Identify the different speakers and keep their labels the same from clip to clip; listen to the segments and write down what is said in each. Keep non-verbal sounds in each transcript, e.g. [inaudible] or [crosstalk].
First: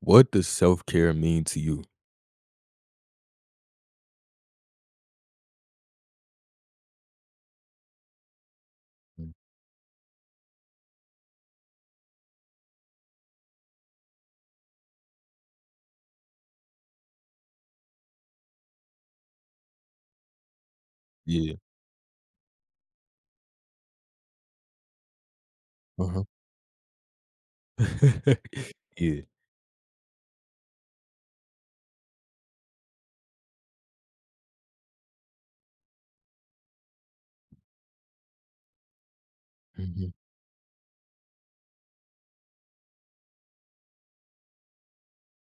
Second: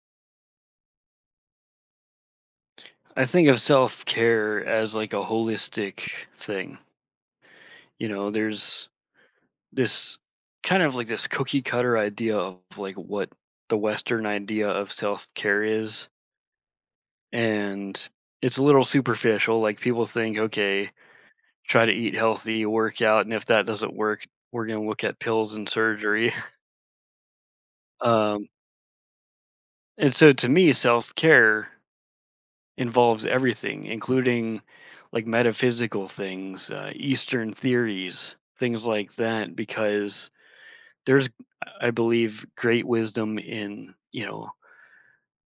Speaker 1: What does self-care mean to you?
Speaker 2: I think of self care as like a holistic thing. You know, there's
Speaker 1: Mm,
Speaker 2: this kind of like this cookie cutter idea of like what the Western idea of self care is. And it's a little superficial. Like people think, okay,
Speaker 1: yeah,
Speaker 2: try to eat healthy, work out. And if that doesn't work, we're going to look at pills and
Speaker 1: uh-huh.
Speaker 2: surgery. [laughs] Um,
Speaker 1: [laughs] Yeah,
Speaker 2: and so to me, self care involves everything, including like metaphysical things, Eastern theories, things like that,
Speaker 1: mhm,
Speaker 2: because there's, I believe, great wisdom in, you know,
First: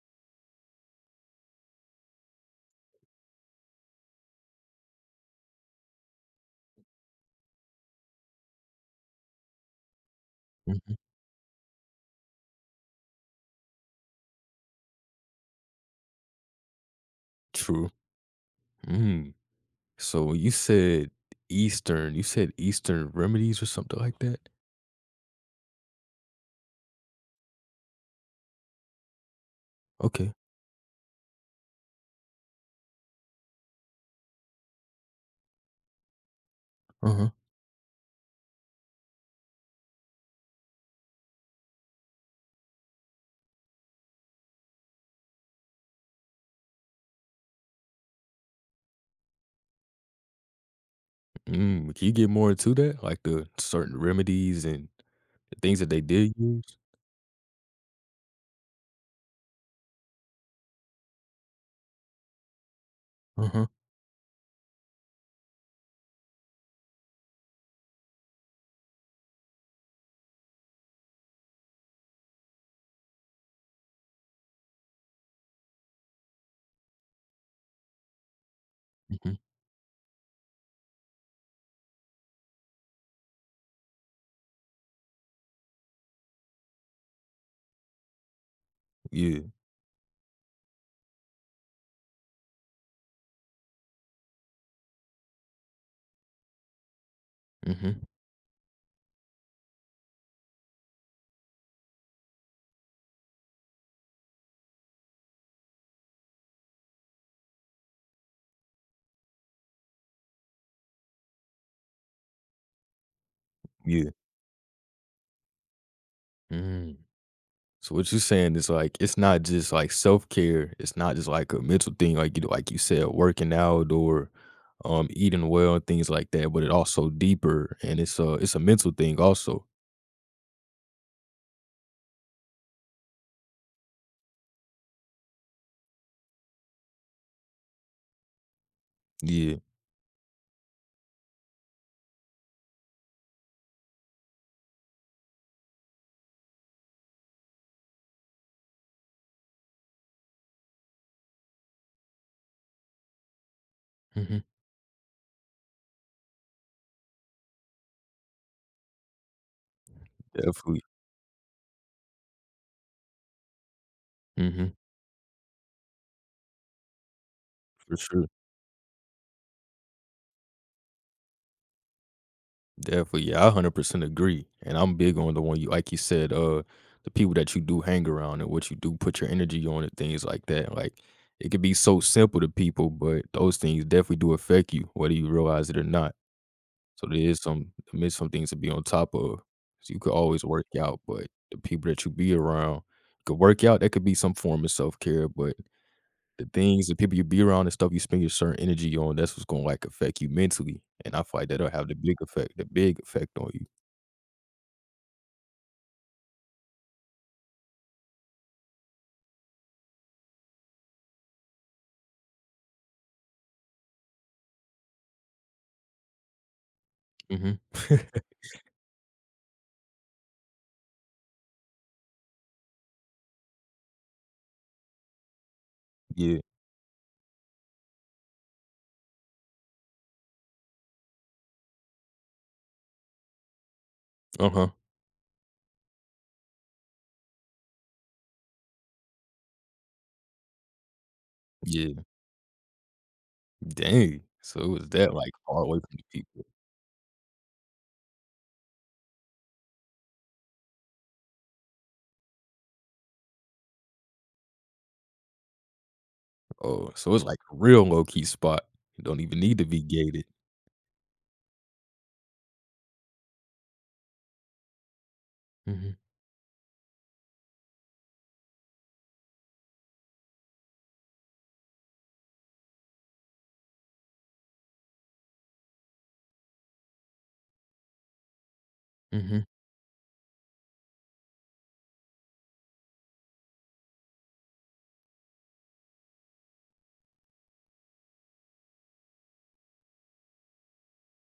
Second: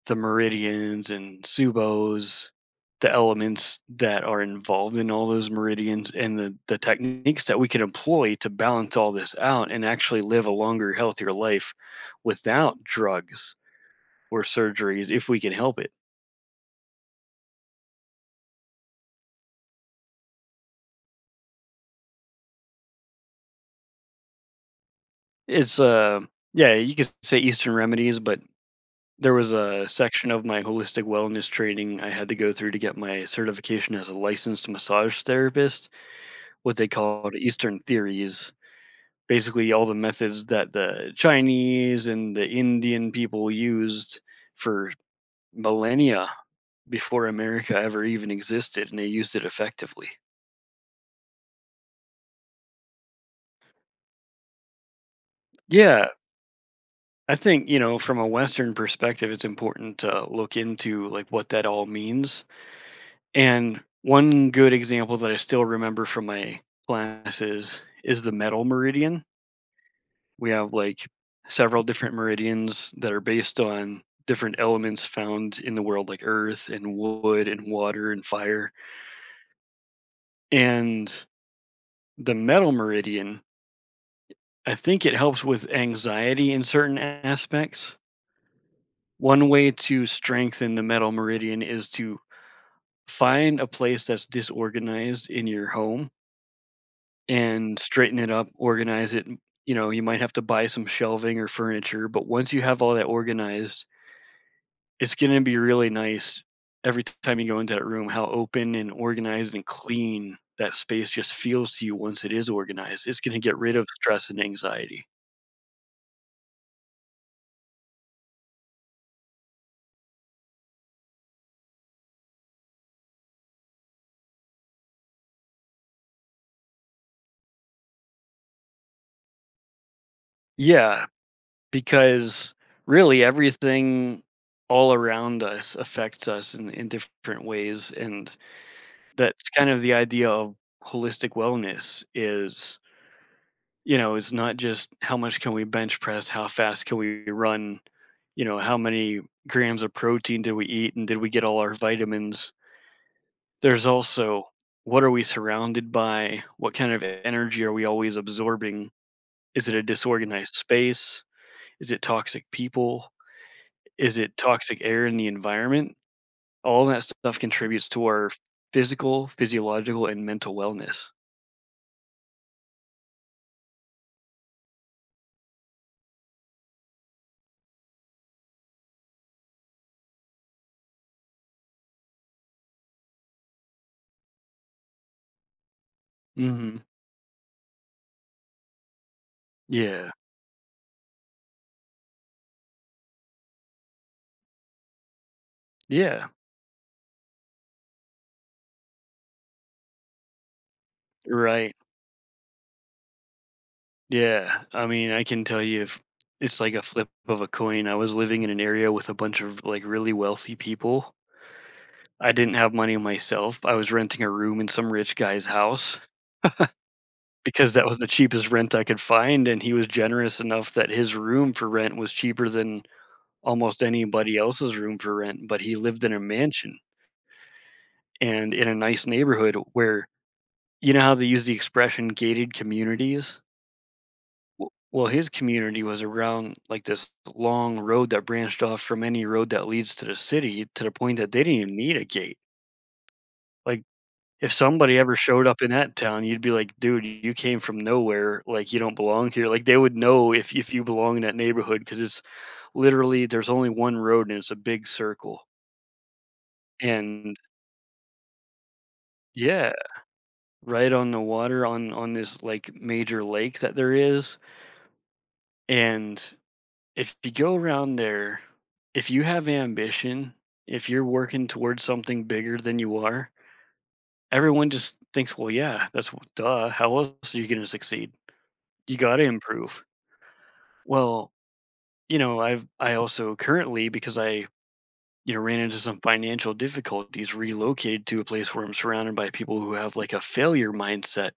Speaker 2: the meridians and subos, the elements that are involved in all those meridians and the techniques that we can employ to balance all this out and actually live a longer,
Speaker 1: mhm,
Speaker 2: healthier life without drugs or surgeries if we can help it.
Speaker 1: true. Mm, so when you said Eastern remedies or something like that?
Speaker 2: It's, uh yeah, you could say Eastern remedies, but there was a
Speaker 1: Okay,
Speaker 2: section of my holistic wellness training I had to go through to get my certification as a licensed massage therapist, what they
Speaker 1: uh-huh.
Speaker 2: called Eastern theories. Basically, all the methods that the Chinese and the Indian people used for millennia before America ever even existed, and they used it effectively.
Speaker 1: Mm, can you get more into that? Like the certain remedies and the things that they
Speaker 2: Yeah,
Speaker 1: did use?
Speaker 2: I think, you know, from a Western perspective, it's important to look into like what that all means.
Speaker 1: Uh-huh,
Speaker 2: And one good example that I still remember from my classes is the metal meridian. We have like several different meridians that are based on different elements found in the world, like earth and wood and water and fire.
Speaker 1: mhm,
Speaker 2: And the metal meridian, I think it helps with anxiety in certain aspects.
Speaker 1: yeah,
Speaker 2: One way to strengthen the metal meridian is to find a place that's disorganized in your home and
Speaker 1: mhm,
Speaker 2: straighten it up, organize it. And you might have to buy some shelving or furniture, but once you have all that organized, it's going to be really nice every time you go into that room how open and organized and clean that space just feels to you once it is organized. It's going to get rid of
Speaker 1: yeah,
Speaker 2: stress and anxiety.
Speaker 1: mm. So what you're saying is it's not just like self care. It's not just like a mental thing, like you said, working out or eating well and things like that. But it also deeper, and it's a mental thing also.
Speaker 2: Yeah, because really everything all around us affects us in different ways. And that's
Speaker 1: Yeah,
Speaker 2: kind of the idea of holistic wellness is, you know, it's not just how much can we bench press, how fast can we run, you know, how many grams of protein did we eat and did we get all our vitamins? There's
Speaker 1: hmm,
Speaker 2: also what are we surrounded by? What kind of energy are we always absorbing? Is it a disorganized
Speaker 1: definitely,
Speaker 2: space? Is it toxic people? Is it
Speaker 1: hmm,
Speaker 2: toxic air in the environment? All that stuff contributes
Speaker 1: for
Speaker 2: to
Speaker 1: sure,
Speaker 2: our physical, physiological, and mental wellness.
Speaker 1: definitely. Yeah, I 100% agree, and I'm big on the one you like you said, the people that you do hang around and what you do put your energy on and things like that. Like it could be so simple to people, but those things definitely do affect you, whether you realize it or not.
Speaker 2: Hmm.
Speaker 1: So there is some things to be on top of. So you
Speaker 2: Yeah.
Speaker 1: could always work out, but the people that you be around could work out, that could be some form of self-care, but
Speaker 2: Yeah.
Speaker 1: the things, the people you be around and stuff you spend your certain energy on, that's what's gonna, like, affect you mentally, and I feel like that'll
Speaker 2: Right.
Speaker 1: have the big effect on you.
Speaker 2: Yeah, I mean, I can tell you if it's like a flip of a coin. I was living in an area with a bunch of like really wealthy people. I didn't have money myself. I was renting a room in some rich guy's house
Speaker 1: Mhm.
Speaker 2: because that was the
Speaker 1: [laughs]
Speaker 2: cheapest rent I could find. And he was generous enough that his room for rent was cheaper than almost anybody else's room for rent. But he lived in a
Speaker 1: Yeah.
Speaker 2: mansion and in a nice neighborhood where, you know, how they use the expression gated communities?
Speaker 1: Uh-huh.
Speaker 2: W well, his community was around, like, this long road that branched off from any road that leads to the city to the point that they didn't even need a
Speaker 1: Yeah.
Speaker 2: gate. Like,
Speaker 1: Dang.
Speaker 2: if
Speaker 1: So it was
Speaker 2: somebody
Speaker 1: that,
Speaker 2: ever
Speaker 1: like,
Speaker 2: showed
Speaker 1: far
Speaker 2: up in
Speaker 1: away
Speaker 2: that
Speaker 1: from the
Speaker 2: town, you'd
Speaker 1: people.
Speaker 2: be like, "Dude, you came from nowhere, like, you don't belong here." Like, they would know if you belong in that neighborhood because it's literally there's only one road and it's a big circle.
Speaker 1: Oh, so it's,
Speaker 2: And
Speaker 1: like, a real low-key spot. You don't even need to
Speaker 2: yeah,
Speaker 1: be gated.
Speaker 2: right on the water on this, like, major lake that there is,
Speaker 1: Mhm.
Speaker 2: and if you go around there, if you have ambition, if you're working towards something bigger than you are, everyone just thinks, well, yeah, that's duh. How else are you going to succeed? You got to
Speaker 1: Mhm.
Speaker 2: improve. Well, you know, I also currently, because I, you know, ran into some financial difficulties, relocated to a place where I'm surrounded by people who have like a failure mindset.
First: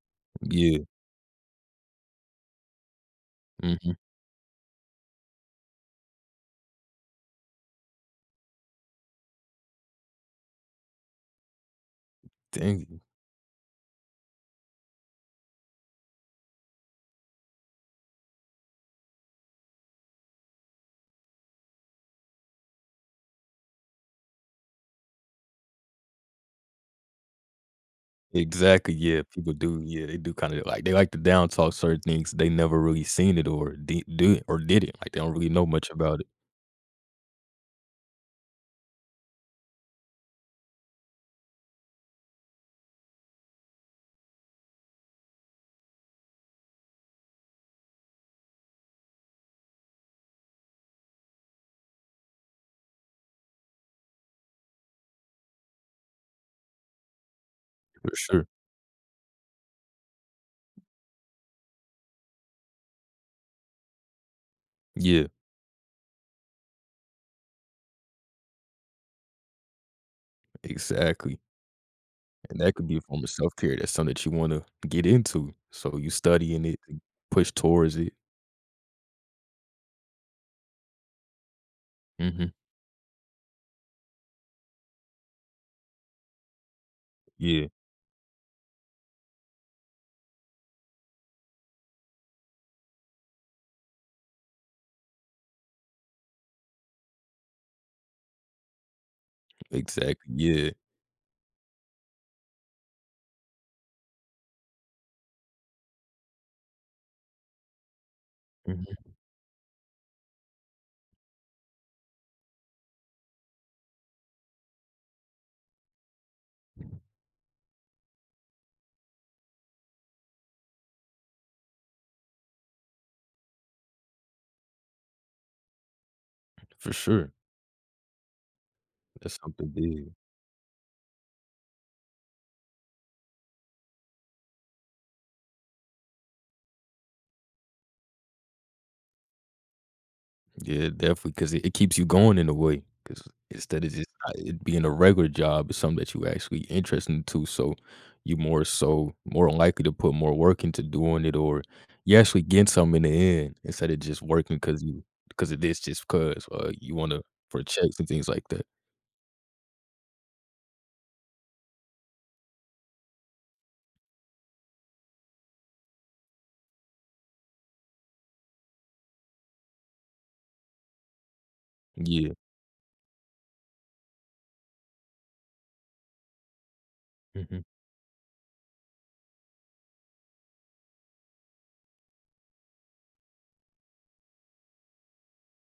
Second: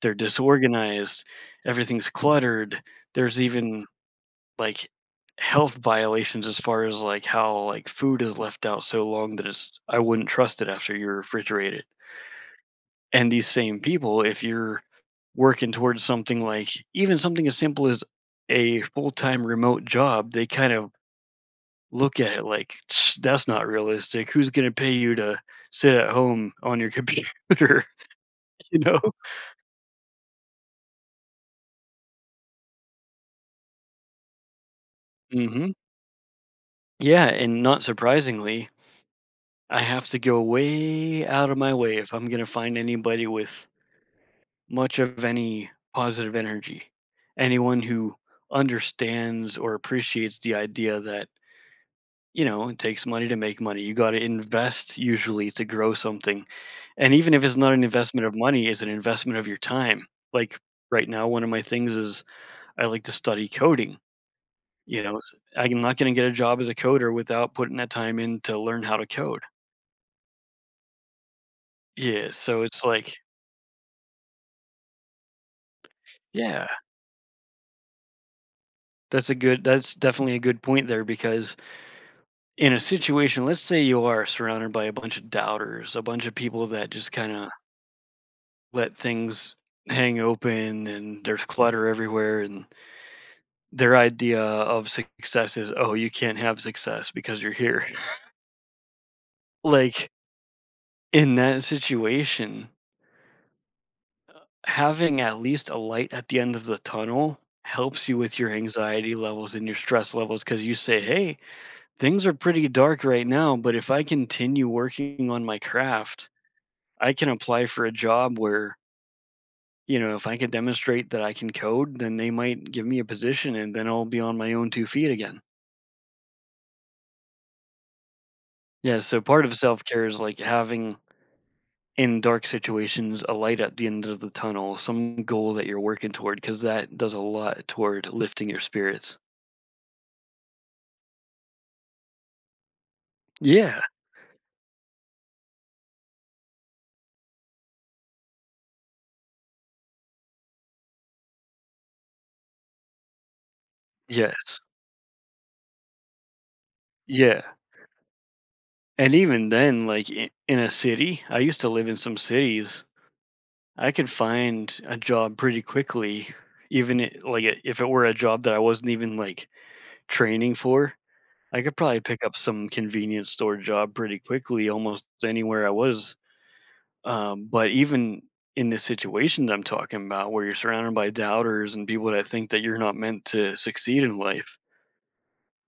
Speaker 2: They're
Speaker 1: Yeah.
Speaker 2: disorganized, everything's cluttered. There's even
Speaker 1: Mhm.
Speaker 2: like health violations as far as like how like food is left out so long that it's I wouldn't trust it after you refrigerate it.
Speaker 1: Dang.
Speaker 2: And these same people, if you're working towards something like even something as simple as a full-time remote job, they kind of look at it like, "Tch, that's not realistic. Who's going to pay you to sit at home on your computer, [laughs] you
Speaker 1: Exactly,
Speaker 2: know?"
Speaker 1: yeah, people do, yeah, they do kinda like they like to down talk certain things they never really seen it or did it, like, they don't really know
Speaker 2: Mhm.
Speaker 1: much about it,
Speaker 2: Yeah, and not surprisingly, I have to go way out of my way if I'm going to find anybody with much of any positive energy. Anyone who understands or appreciates the idea that, you know, it takes money to make money. You got to invest usually to grow something. And even if it's not an
Speaker 1: for
Speaker 2: investment of
Speaker 1: sure.
Speaker 2: money, it's an investment of your time. Like right now, one of my things is I like to study coding. You know,
Speaker 1: Yeah,
Speaker 2: I'm not going to get a job as a coder without putting that time in to learn how to code.
Speaker 1: exactly,
Speaker 2: Yeah.
Speaker 1: and
Speaker 2: So
Speaker 1: that
Speaker 2: it's
Speaker 1: could be a
Speaker 2: like,
Speaker 1: form of self-care, that's something that you wanna get into, so you studying
Speaker 2: yeah,
Speaker 1: it and push towards it.
Speaker 2: that's definitely a good point there because
Speaker 1: Mhm,
Speaker 2: in a situation, let's say you are surrounded by a bunch of doubters, a bunch of people that just kind of
Speaker 1: yeah,
Speaker 2: let things hang open and there's clutter everywhere and their idea of success is, oh, you can't have success because you're here, [laughs] like
Speaker 1: exactly, yeah,
Speaker 2: in that situation, having at least a light at the end of the tunnel helps you with your
Speaker 1: mhm,
Speaker 2: anxiety levels and your stress levels cuz you say, hey, things are pretty dark right now, but if I continue working on my craft, I can apply for a job where, you know, if I can demonstrate that I can code, then they might give me a position and then I'll be on my own two feet again.
Speaker 1: for sure,
Speaker 2: Yeah. So
Speaker 1: that's
Speaker 2: part of
Speaker 1: something
Speaker 2: self care
Speaker 1: big.
Speaker 2: is like having, in dark situations, a light at the end of the tunnel, some goal that you're working toward, because that does a lot toward lifting your spirits.
Speaker 1: Yeah, definitely, 'cause it keeps you going in a way. Because
Speaker 2: Yeah.
Speaker 1: instead of just, it being a regular job, it's something that you actually interested into, so you more so more likely to put more work into doing it, or you actually get something in the end instead of just working
Speaker 2: Yes.
Speaker 1: because you because of this just 'cause, you wanna
Speaker 2: Yeah.
Speaker 1: for checks and things like that.
Speaker 2: And even then, like in a city, I used to live in some cities, I could find a job pretty quickly, even if it were a job that I wasn't even like training for. I could probably pick
Speaker 1: Yeah.
Speaker 2: up some convenience store job pretty quickly almost anywhere I was. Um,
Speaker 1: Mhm,
Speaker 2: but even in the situations I'm talking about where you're surrounded by doubters and people that think that you're not meant to succeed in life,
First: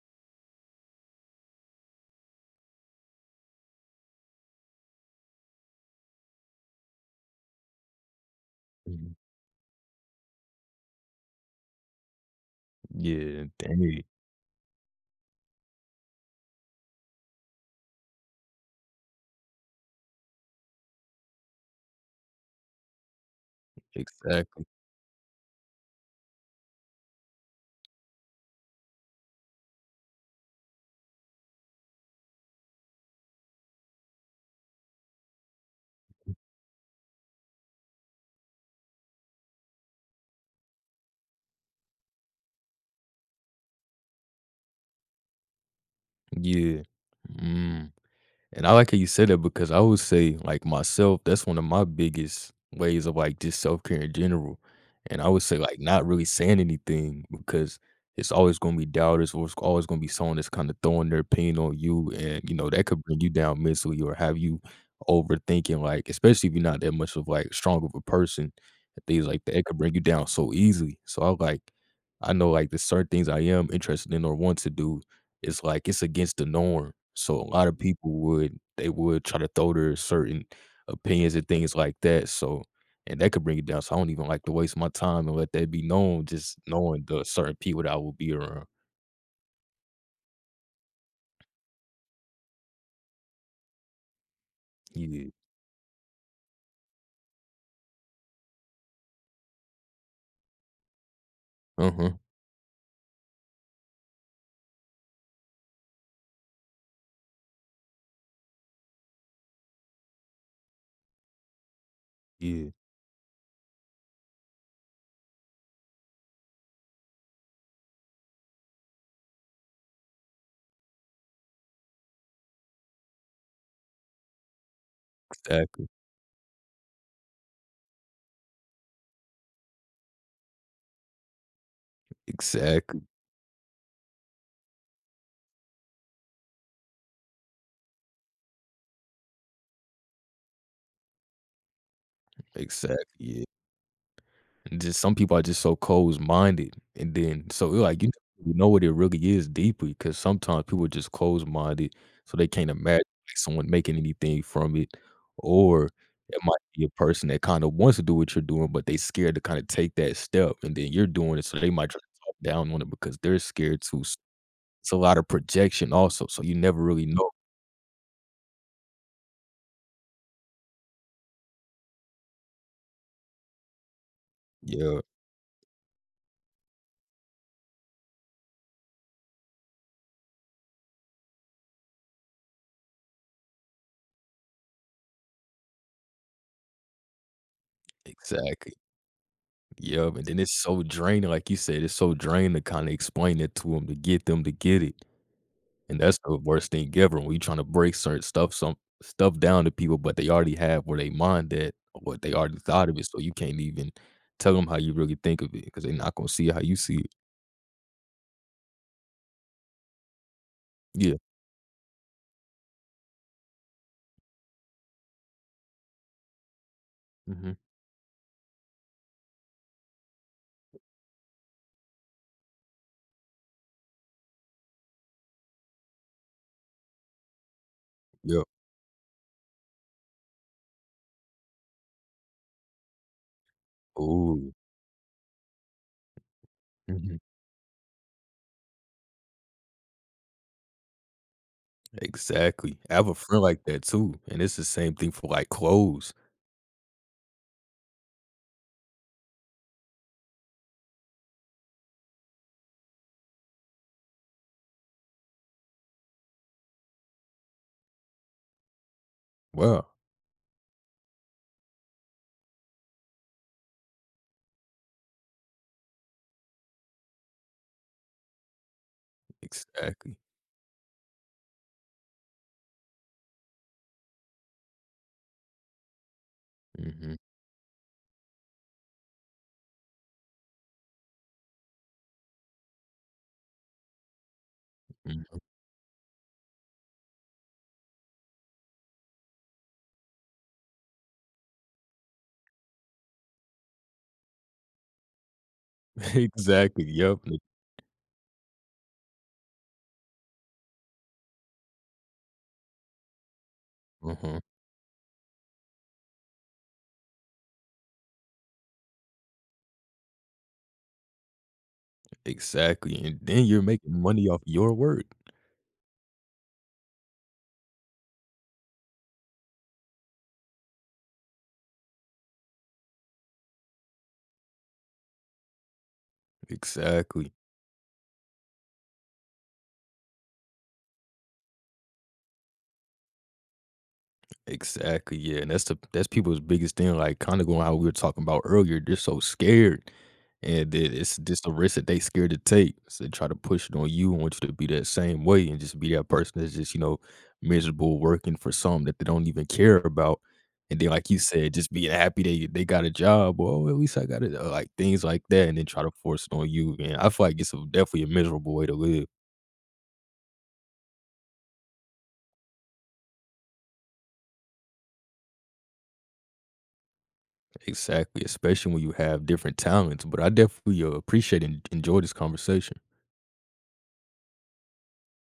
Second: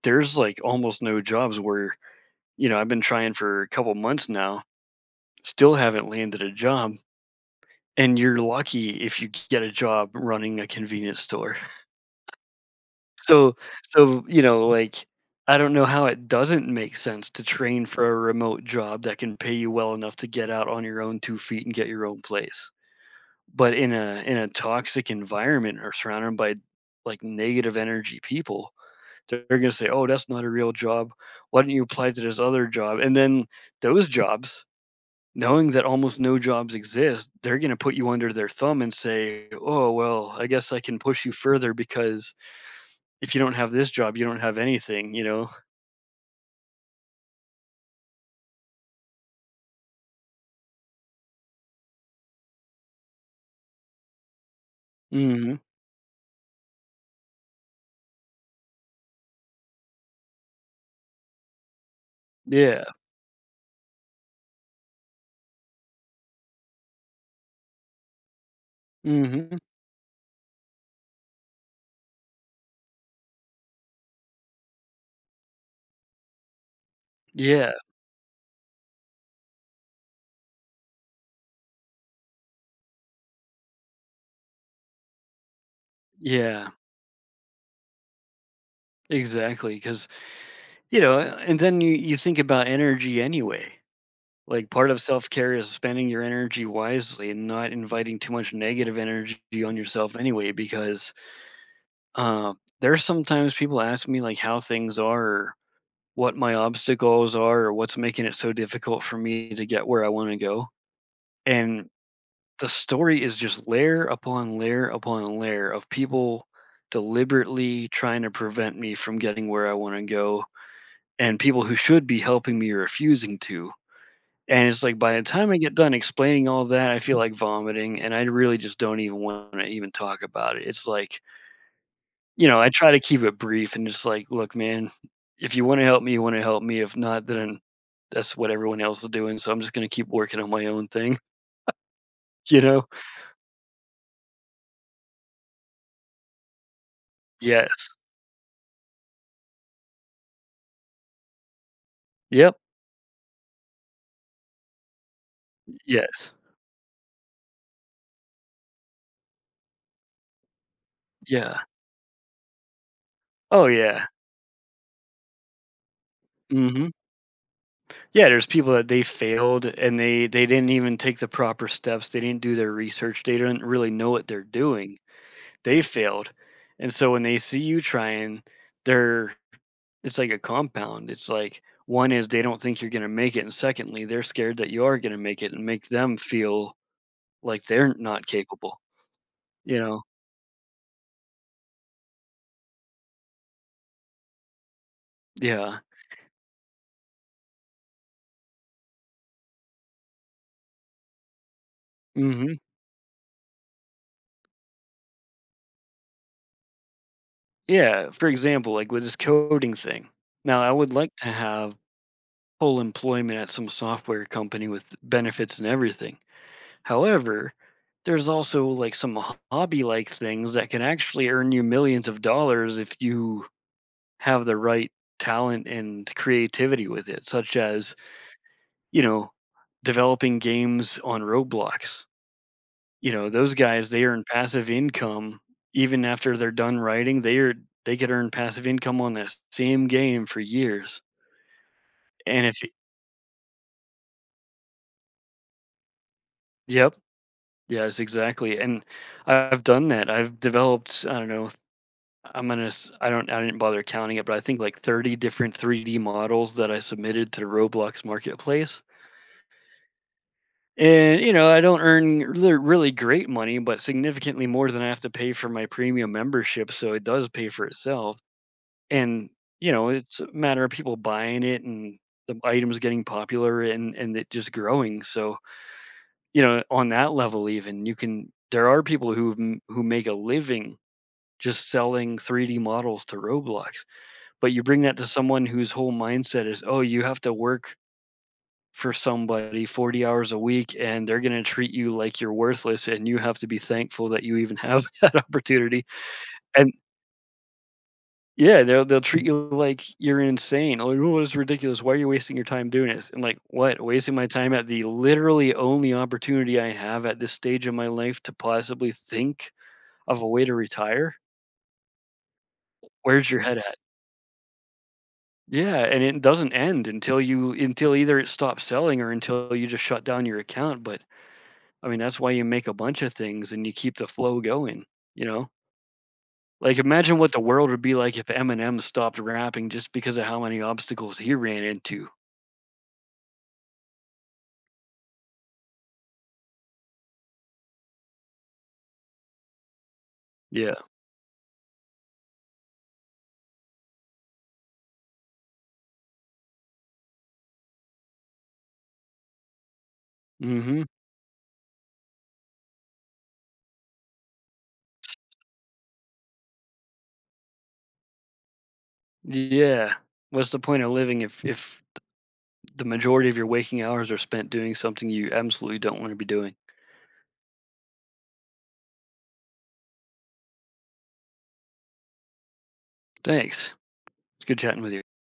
Speaker 2: there's like almost no jobs where, you know, I've been trying for a couple months now, still haven't landed a job. And you're lucky
Speaker 1: mhm.
Speaker 2: if you get a job running a convenience store.
Speaker 1: Yeah,
Speaker 2: So
Speaker 1: dang.
Speaker 2: so, you know, like, I don't know how it doesn't make sense to train for a remote job that can pay you well enough to get out on your own two feet and get your own place. But in a
Speaker 1: Exactly.
Speaker 2: toxic environment or surrounded by, like, negative energy people, they're gonna say, "Oh, that's not a real job. Why don't you apply to this other job?" And then those jobs, knowing that almost no jobs exist, they're gonna put you under their thumb and say, "Oh, well, I guess I can push you further because if you don't have this job, you don't have anything, you know?"
Speaker 1: Yeah. Mm. And I like how you said that because I would say, like myself, that's one of my biggest ways of like just self care in general. And I would say,
Speaker 2: Mhm.
Speaker 1: like, not really saying anything because it's always going to be doubters or it's always going to be someone that's kind of throwing their pain on you. And, you know, that
Speaker 2: Yeah.
Speaker 1: could bring you down mentally or have you overthinking, like, especially if you're not that much of like strong of a person and things like that.
Speaker 2: Mhm.
Speaker 1: It could bring you down so easily. So I like, I know like there's certain things I am interested in or want to do it's like it's against the norm. So a lot
Speaker 2: Yeah.
Speaker 1: of people would they would try to throw their certain opinions and things like that. So and that could bring it down. So I don't even like to waste my time and let that be known, just
Speaker 2: Yeah.
Speaker 1: knowing the certain people that I will be around.
Speaker 2: Exactly. Because, you know, and then you think about energy anyway. Like, part of
Speaker 1: Yeah.
Speaker 2: self-care is spending your energy wisely and not inviting too much negative energy on yourself anyway because,
Speaker 1: Uh-huh.
Speaker 2: uh, there's sometimes people ask me, like, how things are or what my obstacles are or what's making it so difficult for me to get where I wanna go, and
Speaker 1: Yeah.
Speaker 2: the story is just layer upon layer upon layer of people deliberately trying to prevent me from getting where I want to go and people who should be helping me refusing to. And it's like by the time I get
Speaker 1: Exactly.
Speaker 2: done explaining all that, I feel like vomiting and I really just don't even want to even talk about it. It's like, you know, I try
Speaker 1: Exactly.
Speaker 2: to keep it brief and just like, look, man, if you want to help me, you want to help me. If not, then that's what everyone else is doing. So I'm just going to keep working on my own thing, [laughs] you know?
Speaker 1: Exactly. Yeah. And just some people are just so closed-minded, and then so you're
Speaker 2: Yes.
Speaker 1: like, you know what it really is deeply because sometimes people are just closed-minded, so they
Speaker 2: Yep.
Speaker 1: can't imagine, like, someone making anything from it, or
Speaker 2: Yes.
Speaker 1: it might be a person that kinda wants to do what you're doing, but they scared to kinda take that step, and then you're doing it, so
Speaker 2: Yeah.
Speaker 1: they might try to talk down on it because they're
Speaker 2: Oh,
Speaker 1: scared too,
Speaker 2: yeah.
Speaker 1: s it's a lot of projection also, so you never
Speaker 2: Mhm.
Speaker 1: really know.
Speaker 2: Yeah, there's people that they failed and they didn't even take the proper steps. They didn't do their research. They didn't really know what they're doing.
Speaker 1: Yeah,
Speaker 2: They failed. And so when they see you trying, they're it's like a compound. It's like, one is they don't think you're going to make it, and secondly, they're scared that you are going to make it and make them feel like they're not
Speaker 1: exactly.
Speaker 2: capable, you know?
Speaker 1: Yup, and then it's so draining, like you said, it's so draining to kinda explain it to them to get it.
Speaker 2: Yeah.
Speaker 1: And that's the worst thing ever when you are trying to break certain stuff some stuff down to people, but they already have where they mind at what they
Speaker 2: Mhm.
Speaker 1: already thought of it, so you can't even tell them how you really think of it because they are not gonna see it how you see it.
Speaker 2: Yeah, for example, like with this coding thing. Now, I would like
Speaker 1: Yeah.
Speaker 2: to have full employment at some software company with benefits and everything. However,
Speaker 1: Mhm.
Speaker 2: there's also like some hobby like things that can actually earn you millions of dollars if you have the right talent and creativity with it, such as,
Speaker 1: Yep.
Speaker 2: you know, developing games on Roblox. You know, those guys, they earn
Speaker 1: Ooh.
Speaker 2: passive income even after they're done
Speaker 1: Mhm.
Speaker 2: writing, they could earn passive income on that same game for years. And if
Speaker 1: Exactly. I have a friend like that too, and it's the same thing for, like, clothes.
Speaker 2: yep, Yes, exactly, and I've done that. I've developed, I don't know, I'm gonna s I don't I didn't bother counting it, but I think like 30 different 3D models that I submitted to Roblox Marketplace.
Speaker 1: Wow.
Speaker 2: And, you know, I don't earn really really great money, but significantly more than I have to pay for my premium membership, so it does pay for itself. And, you know,
Speaker 1: Exactly.
Speaker 2: it's a matter of people buying it and the items getting popular, and it just growing. So, you know, on that
Speaker 1: Mhm.
Speaker 2: level even, you can there are people who make a living just selling 3D models to Roblox. But you bring that to
Speaker 1: Mhm.
Speaker 2: someone whose whole mindset is, "Oh, you have to work for somebody 40 hours a week, and they're gonna treat you like you're worthless, and you have to be thankful that you even have [laughs] that opportunity."
Speaker 1: [laughs]
Speaker 2: And
Speaker 1: Exactly. Yep.
Speaker 2: yeah, they'll treat you like you're insane. Like, "Oh, no, it's ridiculous. Why are you wasting your time doing this?" And like, "What? Wasting my
Speaker 1: Uh-huh.
Speaker 2: time at the literally only opportunity I have at this stage of my life to possibly think of a way to retire?
Speaker 1: Exactly, and
Speaker 2: Where's your
Speaker 1: then
Speaker 2: head
Speaker 1: you're
Speaker 2: at?"
Speaker 1: making money off your work.
Speaker 2: Yeah, and it doesn't end until either it stops selling or until you just shut down your account, but, I mean, that's why you make a bunch of things and you keep the flow going, you know? Like, imagine what
Speaker 1: Exactly.
Speaker 2: the world would be like if Eminem stopped rapping just because of how many obstacles he ran into.
Speaker 1: Exactly, yeah, and that's people's biggest thing, like, kinda going how we were talking about earlier, they're so scared, and
Speaker 2: Yeah.
Speaker 1: it's just the risk that they scared to take, so they try to push it on you and want you to be that same way and just be that person that's just, you know, miserable working for something that they don't even care about, and
Speaker 2: Mhm.
Speaker 1: then, like you said, just being happy they got a job, "Well, at least I got it," like, things like that, and then try to force it on you, and I feel like it's a definitely a miserable way to live.
Speaker 2: Yeah. What's the point of living if the majority of your waking hours are spent doing something you absolutely don't wanna be doing?
Speaker 1: Exactly, especially when you have different talents, but I definitely, appreciate and enjoy this conversation.
Speaker 2: Thanks. It's good chatting with you.